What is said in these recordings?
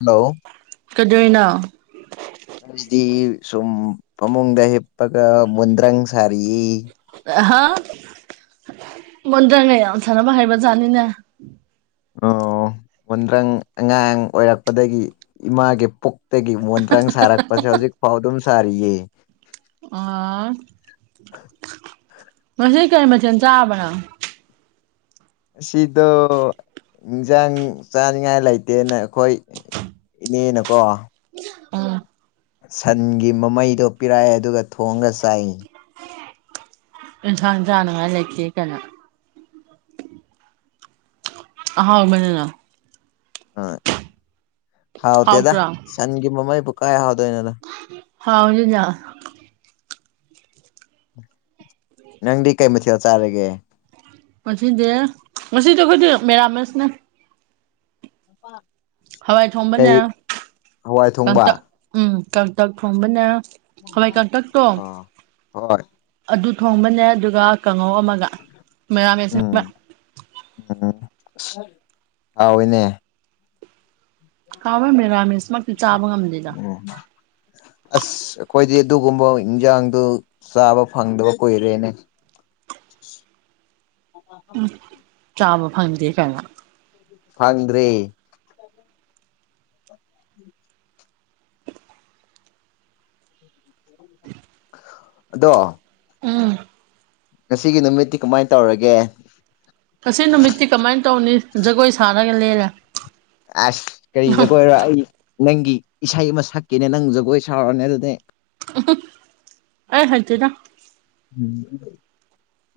hello ꯀꯗꯣꯏꯅꯣ ꯑꯩꯗꯤ ꯁꯨꯝ ꯐꯃꯨꯡꯗ ꯍꯤꯞꯄꯒ ꯃꯣꯟꯗ꯭ꯔꯪ ꯁꯥꯔꯤꯌꯦ ꯑꯍꯥ ꯃꯣꯟꯗ꯭ꯔꯪꯉ ꯌꯥꯝ ꯁꯥꯟꯅꯕ ꯍꯩꯕꯖꯥꯠꯅꯤꯅꯦ ꯑꯣ ꯃꯣꯟꯗ꯭ꯔꯪ ꯑꯉꯥꯡ ꯑꯣꯏꯔꯛꯄꯗꯒꯤ ꯏꯃꯥꯒꯤ ꯄꯨꯛ__ ꯇꯒꯤ ꯃꯣꯟꯗ꯭ꯔꯡ ꯁꯥꯔꯛꯄꯖꯦ ꯍꯧꯖꯤꯛꯐꯥꯎ ꯑꯗꯨꯝ ꯁꯥꯔꯤꯌꯦ ꯑꯥ ꯉꯁꯤ ꯀꯩ ꯃꯊꯦꯟ ꯆꯥꯔꯕꯅꯪ ꯉꯁꯤꯗꯣ ꯏꯟꯖꯥꯡ ꯆꯥꯅꯤꯡꯉꯥꯏ ꯂꯩꯇꯦꯅ ꯑꯩꯈꯣꯏ__ ꯏꯅꯦꯅꯀꯣ ꯑꯥ ꯁꯟꯒꯤ ꯃꯃꯩꯗꯣ ꯄꯤꯔꯛꯑꯦ ꯑꯗꯨꯒ ꯊꯣꯡꯉꯒ ꯆꯥꯏ ꯏꯟꯁꯥꯡ ꯆꯥꯅꯉꯥꯏ ꯂꯩꯇꯦ ꯀꯥꯏꯅ ꯑꯍꯥꯎ ꯕꯅꯤꯅ ꯍꯣꯏ ꯍꯥꯎꯇꯦꯗ ꯍꯥꯎꯇ꯭ꯔꯥ ꯁꯟꯒꯤ ꯃꯃꯩꯕꯨ ꯀꯥꯏ ꯍꯥꯎꯗꯣꯏꯅꯣꯗ ꯍꯥꯎꯋꯤꯗꯨꯗꯤ ꯅꯪꯗꯤ ꯀꯩ ꯃꯊꯦꯜ ꯆꯥꯔꯒꯦ ꯉꯁꯤꯗꯤ ꯉꯁꯤꯗꯤ ꯑꯩꯈꯣꯏꯗꯤ ꯃꯦꯔꯥꯃꯦꯁꯅꯦ ꯅꯨꯄꯥ ꯍꯋꯥꯏ ꯊꯣꯡꯕꯅꯦ ꯀꯩ ꯍꯋꯥꯏ ꯊꯣꯡꯕ ꯀꯥꯡꯇꯛ ꯎꯝ ꯀꯥꯡꯇꯛ ꯊꯣꯡꯕꯅꯦ ꯍꯋꯥꯏ ꯀꯥꯡꯇꯛꯇꯣ ꯑꯣ ꯍꯣꯏ ꯑꯗꯨ ꯊꯣꯡꯕꯅꯦ ꯑꯗꯨꯒ ꯀꯥꯡꯉꯧ ꯑꯃꯒ ꯃꯦꯔꯥ ꯃꯦꯁꯅꯦꯕ ꯎꯝ ꯎꯝ ꯍꯥꯎꯏꯅꯦ ꯍꯥꯎꯋꯦ ꯃꯦꯔꯥꯃꯦꯁꯃꯛꯇꯤ ꯆꯥꯕ ꯉꯝꯗꯦꯗ ꯑꯁ ꯑꯩꯈꯣꯏꯗꯤ ꯑꯗꯨꯒꯨꯝꯕ ꯏꯟꯖꯥꯡꯗꯨ ꯆꯥꯕ ꯐꯪꯗꯕ ꯀꯨꯏꯔꯦꯅꯦ ꯎꯝ ꯆꯥꯕ ꯐꯪꯗꯦ ꯀꯥꯏꯅ ꯐꯪꯗ꯭ꯔꯦ ꯑꯗꯣ ꯎꯝ ꯉꯁꯤꯒꯤ ꯅꯨꯃꯤꯠꯇꯤ ꯀꯃꯥꯏꯟ ꯇꯧꯔꯒꯦ ꯉꯁꯤ ꯅꯨꯃꯤꯠꯇꯤ ꯀꯃꯥꯏꯟ ꯇꯧꯅꯤ ꯖꯒꯣꯏ ꯁꯥꯔꯒ ꯂꯦꯜꯂꯦ ꯑꯁ ꯀꯔꯤ ꯖꯒꯣꯏꯔꯣ ꯑꯩ ꯅꯪꯒꯤ ꯏꯁꯩ ꯑꯃ ꯁꯛꯀꯦꯅꯦ ꯅꯪ ꯖꯒꯣꯏ ꯁꯥꯥꯎꯔꯣꯅꯦ ꯑꯗꯨꯗꯤ ꯑꯩ ꯍꯩꯇꯦꯗ ꯎꯝ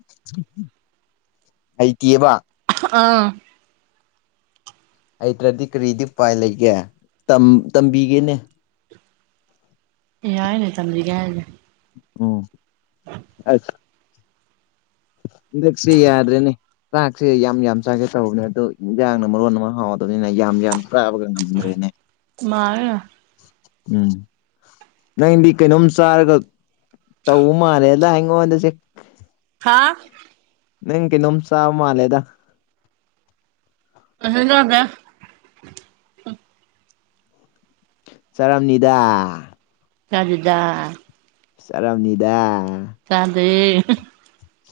[unintelligible] ꯍꯩꯇꯦꯕ ꯑꯥ [unintelligible] ꯍꯩꯇ꯭ꯔꯗꯤ ꯀꯔꯤꯗꯤ ꯎꯄꯥꯏ ꯂꯩꯒꯦ ꯇꯝ ꯇꯝꯕꯤꯒꯦꯅꯦ ꯌꯥꯏꯅꯦ ꯇꯝꯕꯤꯒꯦ ꯍꯥꯏꯗꯤ ꯎꯝ ꯑꯁ ꯍꯟꯗꯛꯁꯤ ꯌꯥꯗꯔ꯭ꯦꯅꯦ ꯆꯥꯛꯁꯦ ꯌꯥꯝ ꯌꯥꯝ ꯆꯥꯒꯦ ꯇꯧꯕꯅꯦ ꯑꯗꯨꯣ ꯏꯟꯖꯥꯡꯅ ꯃꯔꯣꯟ ꯑꯃ ꯍꯥꯎꯇꯥꯕꯥꯅꯤꯅ ꯌꯥꯝ ꯌꯥꯝ ꯆꯥꯕꯒ ꯉꯝꯗ꯭ꯔꯦꯅꯦ [unintelligible] ꯎꯝ ꯅꯪꯗꯤ ꯀꯩꯅꯣꯝ ꯆꯥꯔꯒ ꯇꯧꯕꯥ ꯃꯜꯂꯦꯗꯥ ꯑꯩꯉꯣꯟꯗꯥ ꯆꯦ ꯍꯥ ꯅꯪ ꯀꯩꯅꯣꯝ ꯆꯥꯕꯥ ꯃꯜꯂꯦꯗ ꯑ ꯍꯗ [unintelligible] ꯆꯔꯝꯅꯤꯗ ꯍꯟꯖꯥ [unintelligible] ꯆꯔꯝꯅꯤꯗ ꯆꯗꯦ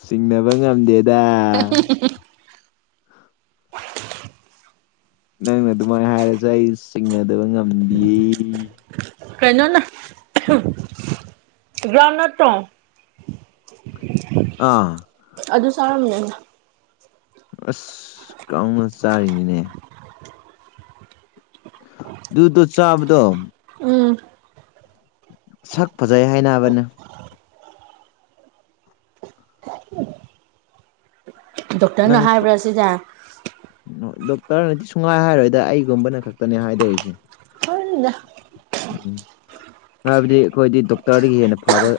ꯆꯤꯡꯅꯕ ꯉꯝꯗꯦ [unintelligible] ꯅꯪꯅ ꯑꯗꯨꯃꯥꯏꯅ ꯍꯥꯏꯔꯁꯨ ꯑꯩ ꯆꯤꯡꯅꯗꯕ ꯉꯝ ꯀꯩꯅꯣꯅꯦ [unintelligible] ꯒꯔꯧꯟꯗꯅꯠ ꯇꯣ ꯑꯥ ꯑꯗꯨ ꯆꯥꯔꯝꯅꯤꯅꯦ ꯑꯁ ꯒꯔꯧꯟꯗꯅꯠ ꯆꯥꯔꯤꯅꯤꯅꯦ ꯗꯨꯗꯣ ꯆꯥꯕꯗꯣ ꯎꯝ ꯁꯛ ꯐꯖꯩ ꯍꯥꯏꯅꯕꯅꯦ ꯗꯣꯛꯇꯔꯅ ꯅꯪ ꯍꯥꯏꯕ꯭ꯔꯥ ꯁꯤꯖꯦ [unintelligible] ꯗꯣꯛꯇꯔꯅꯗꯤ ꯁꯨꯡꯉꯥꯏ ꯍꯥꯏꯔꯣꯏꯗ ꯑꯩꯒꯨꯝꯕꯅ ꯈꯛꯇꯅꯦ ꯍꯥꯏꯗꯣꯔꯤꯁꯦ [unintelligible] ꯍꯥꯏꯕꯗꯤ ꯑꯩꯈꯣꯏꯗꯤ ꯗꯣꯛꯇꯔꯗꯒꯤ ꯍꯦꯟꯅ ꯐꯕ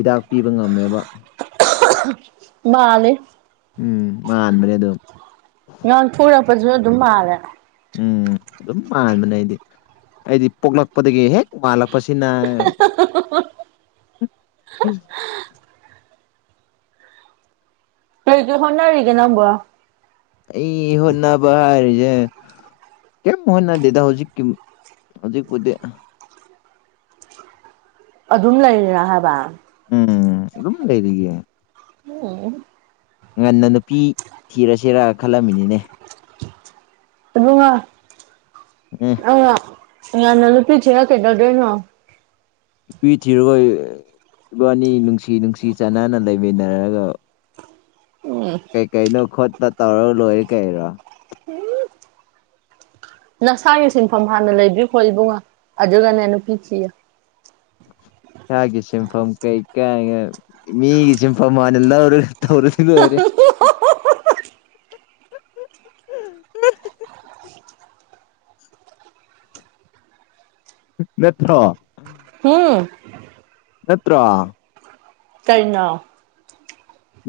ꯍꯤꯗꯥꯛ ꯄꯤꯕ ꯉꯝꯃꯦꯕ [unintelligible] ꯃꯥꯜꯂꯦ ꯎꯝ ꯃꯥꯟꯕꯅꯦ ꯑꯗꯨꯝ ꯉꯥꯡ ꯊꯣꯔꯛꯄꯁꯨ ꯑꯗꯨꯝ ꯃꯥꯜꯂꯦ ꯎꯝ ꯑꯗꯨꯝ ꯃꯥꯟꯕꯅꯦ ꯑꯩꯗꯤ ꯑꯩꯗꯤ ꯄꯣꯛꯂꯛꯄꯗꯒꯤ ꯍꯦꯛ ꯃꯥꯜꯂꯛꯄꯁꯤꯅ [unintelligible] [unintelligible] ꯀꯩ ꯀꯩ ꯍꯣꯠꯅꯔꯤꯒꯦ ꯅꯪꯕꯣ ꯑꯩ ꯍꯣꯠꯅꯕ ꯍꯥꯏꯔꯤꯖꯦ ꯀꯦꯝ ꯍꯣꯠꯅꯗꯦꯗ ꯍꯧꯖꯤꯛꯀꯤ ꯍꯧꯖꯤꯛꯄꯨꯗꯤ ꯑꯥꯍ ꯑꯗꯨꯝ ꯂꯩꯔꯤꯔ ꯍꯥꯏꯕ ꯎꯝ ꯑꯗꯨꯝ ꯂꯩꯔꯤꯌꯦ [unintelligible] ꯉꯟꯅ ꯅꯨꯄꯤ ꯊꯤꯔꯁꯤꯔ ꯈꯜꯂꯝꯃꯤꯅꯤꯅꯦ ꯏꯕꯨꯡꯉꯣ ꯑꯦ [unintelligible] ꯉꯟꯅ ꯅꯨꯄꯤ ꯊꯤꯔ ꯀꯩꯗꯧꯗꯣꯏꯅꯣ ꯅꯨꯄꯤ ꯊꯤꯔꯔꯣꯏ ꯏꯕꯥꯅꯤ ꯅꯨꯡꯁꯤ ꯅꯨꯡꯁꯤ ꯆꯥꯟꯅꯅ ꯂꯩꯃꯤꯟꯅꯔꯒ ꯎꯝ ꯀꯩꯀꯩꯅꯣ ꯈꯣꯠꯄ ꯇꯧꯔ ꯂꯣꯏꯔꯦ ꯀꯩꯔꯣ ꯍꯨꯝ ꯅꯁꯥꯒꯤ ꯁꯤꯟꯐꯝ ꯍꯥꯟꯅ ꯂꯩꯕꯤꯈ꯭ꯔꯣ ꯏꯕꯨꯡꯉꯣ ꯑꯗꯨꯒꯅꯦ ꯅꯨꯄꯤ ꯊꯤꯌꯣ ꯁꯥꯒꯤ ꯁꯤꯟꯐꯝ ꯀꯩ [unintelligible] ꯃꯤꯒꯤ ꯁꯤꯟꯐꯝ ꯍꯥꯟꯅ ꯂꯧꯔꯒ ꯇꯧꯔꯒ ꯂꯣꯏꯔꯦ ꯅꯠꯇ꯭ꯔꯣ ꯍꯨꯝ ꯅꯠꯇ꯭ꯔꯣ ꯀꯔꯤꯅꯣ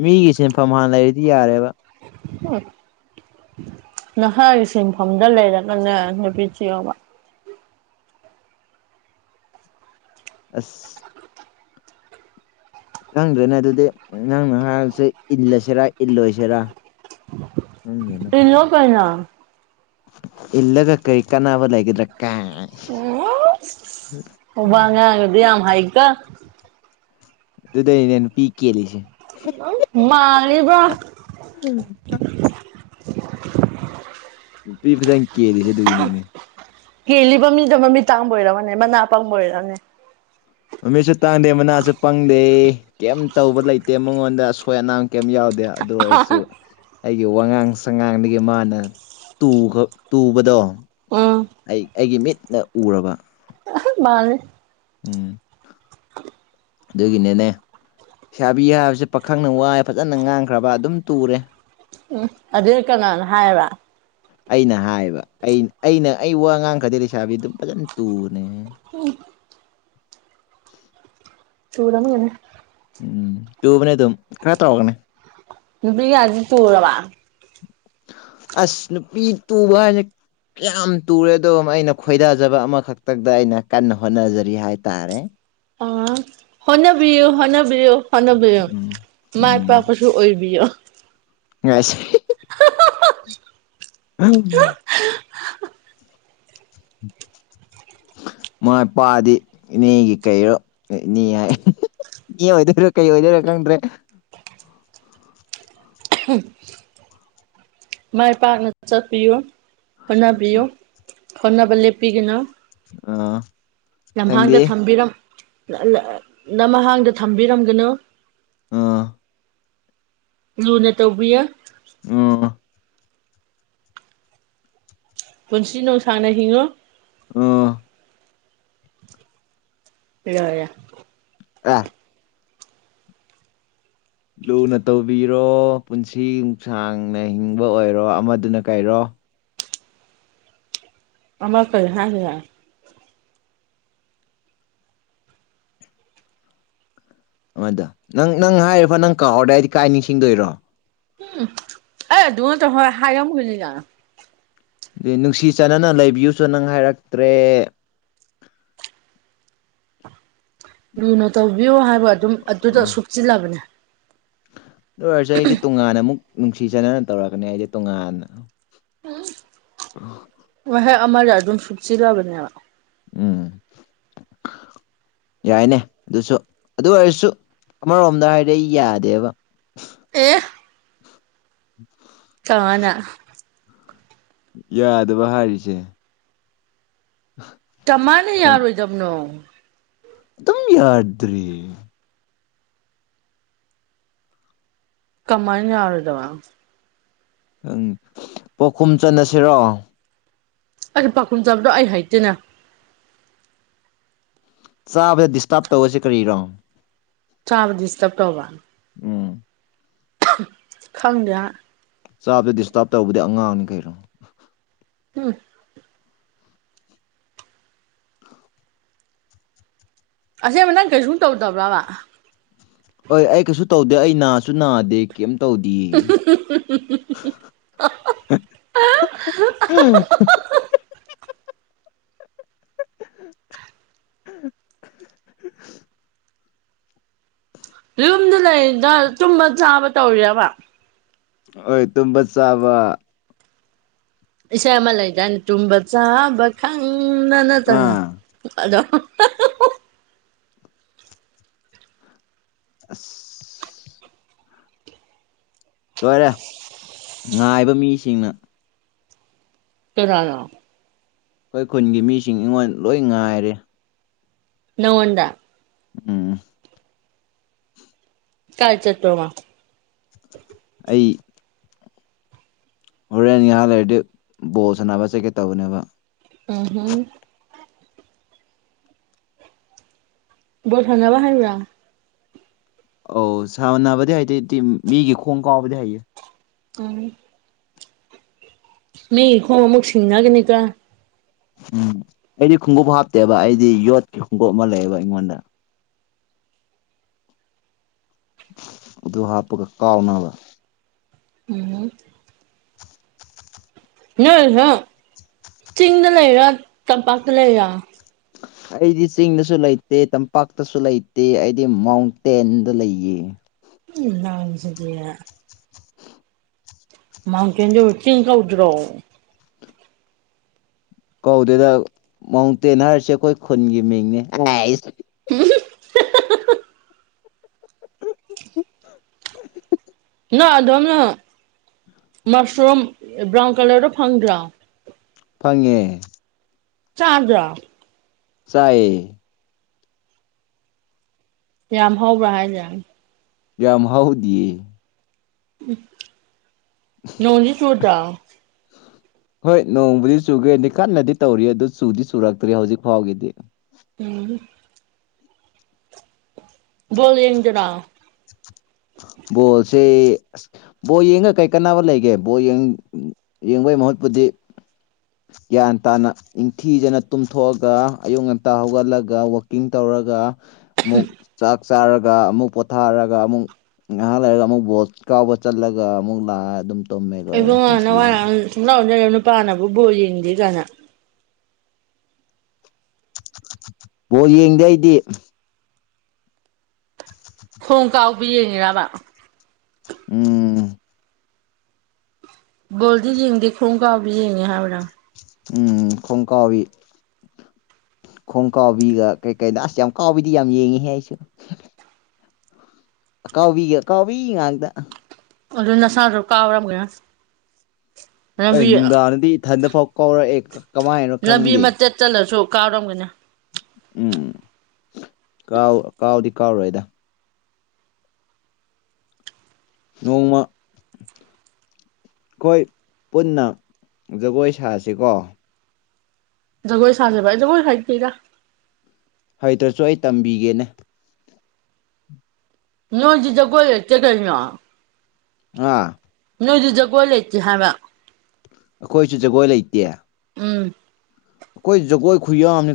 ꯃꯤꯒꯤ ꯁꯤꯟꯐꯝ ꯍꯥꯟꯅ ꯂꯩꯔꯗꯤ ꯌꯥꯔꯦꯕ [unintelligible] ꯅꯍꯥꯒꯤ ꯁꯤꯟꯐꯝꯗ ꯂꯩꯔꯒꯅꯦ ꯅꯨꯄꯤ ꯊꯤꯌꯣꯕ ꯑꯁ ꯈꯪꯗ꯭ꯔꯦꯅꯦ ꯑꯗꯨꯗꯤ ꯅꯪ ꯍꯥꯏꯔꯤꯁꯦ ꯏꯜꯂꯁꯤꯔ ꯏꯜꯂꯣꯏꯁꯤꯔ ꯏꯜꯂꯣ ꯀꯩꯅꯣ ꯏꯜꯂꯒ ꯀꯩ ꯀꯥꯅꯕ ꯂꯩꯒꯗ꯭ꯔ ꯀꯥꯏ [unintelligible] ꯉꯥꯡꯕꯗꯤ ꯌꯥꯝ ꯍꯩꯀꯣ ꯑꯗꯨꯨꯗꯩꯅꯦ ꯅꯨꯄꯤ ꯀꯦꯜꯂꯤꯁꯦ ꯎꯨꯝꯍ ꯃꯥꯜꯂꯤꯕ꯭ꯔꯥ [inaudible] ꯅꯨꯄꯤ ꯐꯖꯟ ꯀꯦꯜꯂꯤꯁꯦ ꯑꯗꯨꯒꯤꯅꯤꯅꯦ ꯀꯦꯜꯂꯤꯕ ꯃꯤꯗꯣ ꯃꯃꯤꯠ ꯇꯥꯡꯕ ꯑꯣꯏꯔꯝꯃꯅꯦ ꯃꯅꯥ ꯄꯪꯕ ꯑꯣꯏꯔꯝꯅꯦ ꯃꯃꯤꯠꯁꯨ ꯇꯥꯡꯗꯦ ꯃꯅꯥꯁꯨ ꯄꯪꯗꯦ ꯀꯩꯝ ꯇꯧꯕ ꯂꯩꯇꯦ ꯃꯉꯣꯟꯗ ꯑꯁꯣꯏ ꯑꯅꯥꯝ ꯀꯩꯝ ꯌꯥꯎꯗꯦ ꯑꯗꯨ ꯑꯣꯏꯔꯁꯨ ꯑꯩꯒꯤ ꯋꯥꯉꯥꯡ ꯁꯉꯥꯡꯗꯒꯤ ꯃꯥꯅ ꯇꯨꯈꯥ ꯇꯨꯕꯗꯣ ꯎꯝ ꯑꯩ ꯑꯩꯒꯤ ꯃꯤꯠꯅ ꯎꯔꯕ ꯑꯍ ꯃꯥꯜꯂꯦ ꯎꯨꯝ ꯑꯗꯨꯒꯤꯅꯦꯅꯦ ꯁꯥꯥꯕꯤ ꯍꯥꯏꯕꯁꯦ ꯄꯥꯈꯪꯅ ꯋꯥꯏ ꯐꯖꯅ ꯉꯥꯡꯈ꯭ꯔꯕ ꯑꯗꯨꯝ ꯇꯨꯔꯦ ꯑꯗꯨꯟ ꯀꯅꯥꯅ ꯍꯥꯏꯕ ꯑꯩꯅ ꯍꯥꯏꯕ ꯑꯩ ꯑꯩꯅ ꯑꯩ ꯋꯥ ꯉꯥꯡꯈ꯭ꯔꯗꯤ ꯂꯩꯁꯥꯕꯤ ꯑꯗꯨꯝ ꯐꯖꯅ ꯇꯨꯕꯅꯦꯍꯦ ꯇꯨꯔꯝꯒꯅꯤ ꯎꯝ ꯇꯨꯕꯅꯦ ꯑꯗꯨꯝ ꯈꯔ ꯇꯧꯔꯒꯅꯦ ꯅꯨꯕꯤ ꯀꯌꯥꯗꯤ ꯇꯧꯔꯕ ꯑꯁ ꯅꯨꯄꯤ ꯇꯨꯕ ꯍꯥꯏꯖꯦ ꯀꯌꯥꯝ ꯇꯨꯔꯦ ꯑꯗꯣ ꯑꯩꯅ ꯈꯣꯏꯗꯥꯖꯕ ꯑꯃꯈꯛꯇꯗ ꯑꯩꯅ ꯀꯟꯅ ꯍꯣꯠꯅꯖꯔꯤ ꯍꯥꯏꯇꯥꯔꯦ ꯑ ꯍꯣꯠꯅꯕꯤꯌꯨ ꯍꯣꯠꯅꯕꯤꯌꯨ ꯍꯣꯠꯅꯕꯤꯌꯨ ꯎꯝ ꯃꯥꯏ ꯄꯥꯛꯄꯁꯨ ꯑꯣꯏꯕꯤꯌꯣ ꯑꯁ ꯍꯤꯍꯤ ꯍꯥ ꯍꯥ ꯍꯥ ꯍꯝ ꯍꯥ ꯍ [inaudible] ꯃꯥꯏ ꯄꯥꯑꯥꯗꯤ ꯏꯅꯦꯒꯤ ꯀꯩꯔꯣ ꯏꯅꯦ ꯍꯥꯏ ꯏꯅꯦ ꯑꯣꯏꯗꯣꯏꯔꯣ ꯀꯩ ꯑꯣꯏꯗꯣꯏꯔꯥ ꯈꯪꯗ꯭ꯔꯦ [unintelligible] ꯃꯥꯏ ꯄꯥꯛꯅ ꯆꯠꯄꯤꯌꯨ ꯍꯣꯠꯅꯕꯤꯌꯨ ꯍꯣꯠꯅꯕ ꯂꯦꯞꯄꯤꯒꯅꯨ ꯑꯥ ꯂꯝꯍꯥꯡꯗ ꯊꯝꯕꯤꯔꯝ ꯂ ꯂ ꯂꯝꯍꯥꯡꯗ ꯊꯝꯕꯤꯔꯝꯒꯅꯨ ꯑꯥ ꯂꯨꯅ ꯇꯧꯕꯤꯌꯣ ꯑꯣ ꯄꯨꯟꯁꯤ ꯅꯣꯡꯁꯥꯡꯅ ꯍꯤꯡꯉꯨ ꯑꯥ ꯀꯩꯗꯧꯔꯤꯒꯦ [unintelligible] ꯂꯨꯅ ꯇꯧꯕꯤꯔꯣ ꯄꯨꯟꯁꯤ ꯌꯨꯡꯁꯥꯡꯅ ꯍꯤꯡꯕ ꯑꯣꯏꯔꯣ ꯑꯃꯗꯨꯅ ꯀꯩꯔꯣ ꯑꯃ ꯀꯩ ꯍꯥꯏꯈꯤꯒꯦ ꯑꯃꯗ ꯅꯪ ꯅꯪ ꯍꯥꯏꯔꯤꯐ ꯅꯪ ꯀꯥꯎꯔꯗꯤ ꯑꯩꯗꯤ ꯀꯥꯏ ꯅꯤꯡꯁꯤꯡꯗꯣꯏꯔꯣ ꯎꯝ ꯑꯩ ꯑꯗꯨ ꯉꯠꯇ ꯍꯣꯏ ꯍꯥꯏꯔꯝꯒꯅꯤꯅ ꯗꯦ ꯅꯨꯡꯁꯤ ꯆꯥꯟꯅꯅ ꯂꯩꯕꯤꯌꯨꯁꯨ ꯅꯪ ꯍꯥꯏꯔꯛꯇ꯭ꯔꯦ ꯂꯨꯅ ꯇꯧꯕꯤꯌꯣ ꯍꯥꯏꯕ ꯑꯗꯨꯝ ꯑꯗꯨꯗ ꯑꯥ ꯁꯨꯞꯆꯤꯜꯂꯕꯅꯦ ꯗꯨ ꯑꯣꯏꯔꯁꯨ ꯑꯩꯗꯤ ꯇꯣꯉꯥꯟꯅ ꯑꯃꯨꯛ ꯅꯨꯡꯁꯤ ꯆꯥꯟꯅꯅ ꯇꯧꯔꯛꯀꯅꯤ ꯑꯩꯗꯤ ꯇꯣꯉꯥꯟꯅ ꯎꯪ ꯋꯥꯍꯩ ꯑꯃꯗ ꯑꯗꯨꯝ ꯁꯨꯨꯞꯆꯤꯜꯂꯕꯅꯦꯕ ꯎꯝ ꯌꯥꯏꯅꯦ ꯑꯗꯨꯁꯨ ꯑꯗꯨ ꯑꯣꯏꯔꯁꯨ ꯑꯃꯔꯣꯝꯗ ꯍꯥꯏꯔꯗꯤ ꯑꯩ ꯌꯥꯗꯦꯕ ꯑꯦ ꯀꯃꯥꯅ ꯌꯥꯗꯕ ꯍꯥꯏꯔꯤꯁꯦ [unintelligible] ꯀꯃꯥꯏꯅ ꯈꯪ ꯌꯥꯔꯣꯏꯗꯕꯅꯣ ꯑꯗꯨꯝ ꯌꯥꯗ꯭ꯔꯤ ꯀꯃꯥꯏꯟ ꯌꯔꯣꯏꯗꯕ ꯑꯪ ꯄꯥꯎꯈꯨꯝ ꯆꯟꯅꯁꯤꯔꯣ ꯑꯩ ꯄꯥꯈꯨꯝ ꯆꯟꯕꯗꯣ ꯑꯩ ꯍꯩꯇꯦꯅꯦ ꯆꯥꯕꯗ ꯗꯤꯁꯇꯥꯕ ꯇꯧꯔꯁꯤ ꯀꯔꯤꯔꯣ ꯆꯥꯕ ꯗꯤꯁꯇꯞ ꯇꯧꯕ ꯎꯝ ꯈꯪꯗꯦ ꯍꯥ ꯆꯥꯕꯗ ꯗꯤꯁꯇꯥꯕ ꯇꯧꯕꯗꯤ ꯑꯉꯥꯡꯅꯤ ꯀꯩꯅꯣ ꯍꯝ ꯑꯖꯦꯡꯕ ꯅꯪ ꯀꯩꯖꯨꯟ ꯇꯧꯗꯕ꯭ꯔꯥꯕ ꯍꯣꯏ ꯑꯩ ꯀꯩꯁꯨ ꯇꯧꯗꯦ ꯑꯩ ꯅꯥꯁꯨ ꯅꯥꯗꯦ ꯀꯩꯝ ꯇꯧꯗꯤꯌꯦ [unintelligible] [unintelligible] ꯌꯨꯝꯗ ꯂꯩꯔꯤꯗꯣ ꯇꯨꯝꯕ ꯆꯥꯕ ꯇꯧꯔꯤꯔꯕ ꯑꯣꯏ ꯇꯨꯝꯕ ꯆꯥꯕ ꯏꯁꯩ ꯑꯃ ꯂꯩꯗꯥꯏꯅ ꯇꯨꯝꯕ ꯆꯥꯕ ꯈꯪꯗꯅ ꯇꯧ ꯑꯥ ꯑꯗꯣ ꯑꯁ ꯂꯣꯏꯔꯦ ꯉꯥꯏꯕ ꯃꯤꯁꯤꯡꯅ [unintelligible] ꯑꯩꯈꯣꯏ ꯈꯨꯟꯒꯤ ꯃꯤꯁꯤꯡ ꯑꯩꯉꯣꯟ ꯂꯣꯏ ꯉꯥꯏꯔꯦ ꯅꯉꯣꯟꯗ ꯎꯝ ꯀꯥꯏ ꯆꯠꯇꯣꯔꯤꯃꯣ ꯑꯩ ꯍꯣꯔꯦꯟ ꯉꯍꯥꯛ ꯂꯩꯔꯗꯤ ꯕꯣꯜ ꯁꯥꯟꯅꯕ ꯆꯠꯀꯦ ꯇꯧꯕꯅꯦꯕ ꯎꯝ ꯍꯝ ꯕꯣꯜ ꯁꯥꯟꯅꯕ ꯍꯥꯩꯕꯔꯥ ꯑꯧ ꯁꯅꯕꯗꯤ ꯍꯥꯏꯇꯦ ꯇꯥꯝ ꯃꯤꯒꯤ ꯈꯣꯡ ꯀꯥꯎꯕꯗꯤ ꯍꯩꯌꯦ ꯑꯝ ꯃꯤꯒꯤ ꯈꯣꯡ ꯑꯃꯨꯛ ꯁꯤꯡꯅꯒꯅꯤꯀꯣ ꯎꯝ ꯑꯩꯗꯤ ꯈꯣꯡꯎꯞ ꯍꯥꯞꯇꯦꯕ ꯑꯩꯗꯤ ꯌꯣꯠꯀꯤ ꯈꯣꯡꯎꯞ ꯑꯃ ꯂꯩꯌꯦꯕ ꯑꯩꯉꯣꯟꯗ ꯑꯗꯨ ꯍꯥꯞꯄꯒ ꯀꯥꯎꯅꯕ ꯎꯝ ꯅꯣꯏ [unintelligible] ꯆꯤꯡꯗ ꯂꯩꯔꯤꯔꯦ ꯇꯝꯄꯥꯛꯇ ꯂꯩꯔꯤꯔꯥ ꯑꯩꯗꯤ ꯆꯤꯡꯗꯁꯨ ꯂꯩꯇꯦ ꯇꯝꯄꯥꯛꯇꯁꯨ ꯂꯩꯇꯦ ꯑꯩꯗꯤ ꯃꯥꯎꯟꯇꯦꯟꯗ ꯂꯩꯌꯦ [inaudible] ꯃꯥꯎꯇꯦꯟꯗꯣ ꯆꯤꯡ ꯀꯧꯗꯔꯣ ꯀꯧꯗꯦꯗ ꯃꯥꯎꯟꯇꯦꯟ ꯍꯥꯏꯔꯤꯁꯦ ꯑꯩꯈꯣꯏ ꯈꯨꯟꯒꯤ ꯃꯤꯡꯅꯦ [unintelligible] [unintelligible] ꯅꯣꯏ ꯑꯗꯣꯝꯅ ꯃꯁꯔꯨꯝ ꯕ꯭ꯔꯥꯎꯟ ꯀꯂꯔꯗꯣ ꯐꯪꯗ꯭ꯔꯣ ꯐꯪꯉꯦ ꯆꯥꯗ꯭ꯔꯥ ꯆꯥꯏꯌꯦ ꯌꯥꯝ ꯍꯧꯕ꯭ꯔꯥ ꯍꯥꯏꯁꯦ ꯌꯥꯝ ꯍꯧꯗꯤꯌꯦ ꯎꯝ ꯅꯣꯡꯗꯤ ꯆꯨꯗ꯭ꯔꯣ ꯍꯣꯏ ꯅꯣꯡꯕꯨꯗꯤ ꯆꯨꯒꯦꯗꯤ ꯀꯟꯅꯗꯤ ꯇꯧꯔꯤ ꯑꯗꯨ ꯆꯨꯗꯤ ꯆꯨꯔꯛꯇ꯭ꯔꯤ ꯍꯧꯖꯤꯛ ꯐꯥꯎꯒꯤꯗꯤ ꯎꯝ ꯕꯣꯜ ꯌꯦꯡꯗꯔꯣ [inaudible] ꯕꯣꯜꯁꯦ ꯕꯣꯜ ꯌꯦꯡꯉꯒ ꯀꯩ ꯀꯥꯟꯅꯕ ꯂꯩꯒꯦ ꯕꯣꯜ ꯌꯦꯡꯕꯩ ꯃꯍꯨꯠꯄꯨꯗꯤ ꯒ꯭ꯌꯥꯟ ꯇꯥꯅ ꯅꯤꯡꯊꯤꯖꯅ ꯇꯨꯝꯊꯣꯛꯑꯒ ꯑꯌꯨꯛ ꯉꯟꯇꯥ ꯍꯧꯒꯠꯂꯒ ꯋꯥꯛꯀꯤꯡ ꯇꯧꯔꯒ ꯑꯃꯨꯛ ꯆꯥꯛ ꯆꯥꯔꯒ ꯑꯃꯨꯛ ꯄꯣꯊꯥꯔꯒ ꯑꯃꯨꯛ ꯉꯥꯏꯍꯥꯛ ꯂꯩꯔꯒ ꯑꯃꯨꯛ ꯕꯣꯜ ꯀꯥꯎꯕ ꯆꯠꯂꯒ ꯑꯃꯨꯛ ꯂꯥꯛꯑ ꯑꯗꯨꯝ ꯇꯨꯝꯃꯦ ꯂꯣꯏꯔꯦ ꯏꯕꯨꯉꯣ ꯄꯨꯟꯁꯤ ꯅꯋꯥ ꯍꯥꯏ [unintelligible] ꯅꯨꯄꯥꯅꯕꯨ ꯕꯣꯜ ꯌꯦꯡꯗꯦ ꯀꯥꯏꯅꯥ ꯕꯣꯜꯌꯦꯡꯗꯦ ꯑꯩꯗꯤ ꯈꯣꯡ ꯀꯥꯎꯕꯤ ꯌꯦꯡꯉꯤꯔꯕ ꯎꯝ ꯕꯣꯜꯗꯤ ꯌꯦꯡꯗꯦ ꯈꯣꯡꯒꯥꯎꯗ ꯌꯦꯡꯉꯦ ꯍꯥꯏꯕꯔꯥ ꯎꯡ ꯈꯣꯡꯀꯥꯎꯋꯤ ꯈꯣꯡ ꯀꯥꯎꯕꯤꯒ ꯀꯩꯀꯩꯗ ꯑꯁ ꯌꯥꯝ ꯀꯥꯎꯕꯤꯗꯤ ꯌꯥꯝ ꯌꯦꯡꯉꯤꯍꯦ ꯑꯩꯁꯨ ꯑꯀꯥꯎꯕꯤꯒ ꯑꯀꯥꯎꯕꯤ ꯉꯥꯛꯇ ꯑꯗꯨ ꯅꯁꯥꯗꯨ ꯀꯥꯎꯔꯝꯒꯤꯔꯣꯏ ꯑꯦ ꯅꯨꯡꯗꯥꯡꯗꯗꯤ ꯏꯊꯟꯗꯐꯥꯎ ꯀꯥꯎꯔꯛꯑꯦ ꯀꯃꯥꯏꯅꯣ ꯂꯝꯕꯤ ꯈꯪꯗꯦ ꯃꯇꯠ ꯆꯠꯂꯁꯨ ꯀꯥꯎꯔꯝꯒꯅꯤ ꯎꯝ ꯀꯥꯎ ꯀꯥꯎꯗꯤ ꯀꯥꯎꯔꯣꯏꯗ ꯅꯣꯡꯃ ꯑꯩꯈꯣꯏ ꯄꯨꯟꯅ ꯖꯒꯣꯏ ꯁꯥꯁꯤꯀꯣ ꯖꯒꯣꯏ ꯁꯥꯖꯦꯕ ꯑꯩ ꯖꯒꯣꯏ ꯍꯩꯇꯦꯗ ꯍꯩꯇ꯭ꯔꯁꯨ ꯑꯩ ꯇꯝꯕꯤꯒꯦꯅꯦ ꯅꯣꯏꯗꯤ ꯖꯒꯣꯏ ꯂꯩꯇꯦ ꯀꯩꯅꯣ ꯉꯥ ꯅꯣꯏꯗꯤ ꯖꯒꯣꯏ ꯂꯩꯇꯦ ꯍꯥꯏꯕ ꯑꯈꯣꯏꯁꯨ ꯖꯒꯣꯏ ꯂꯩꯇꯦ ꯎꯝ ꯑꯈꯣꯏ ꯖꯒꯣꯏ ꯈꯨꯌꯥꯝꯅꯤ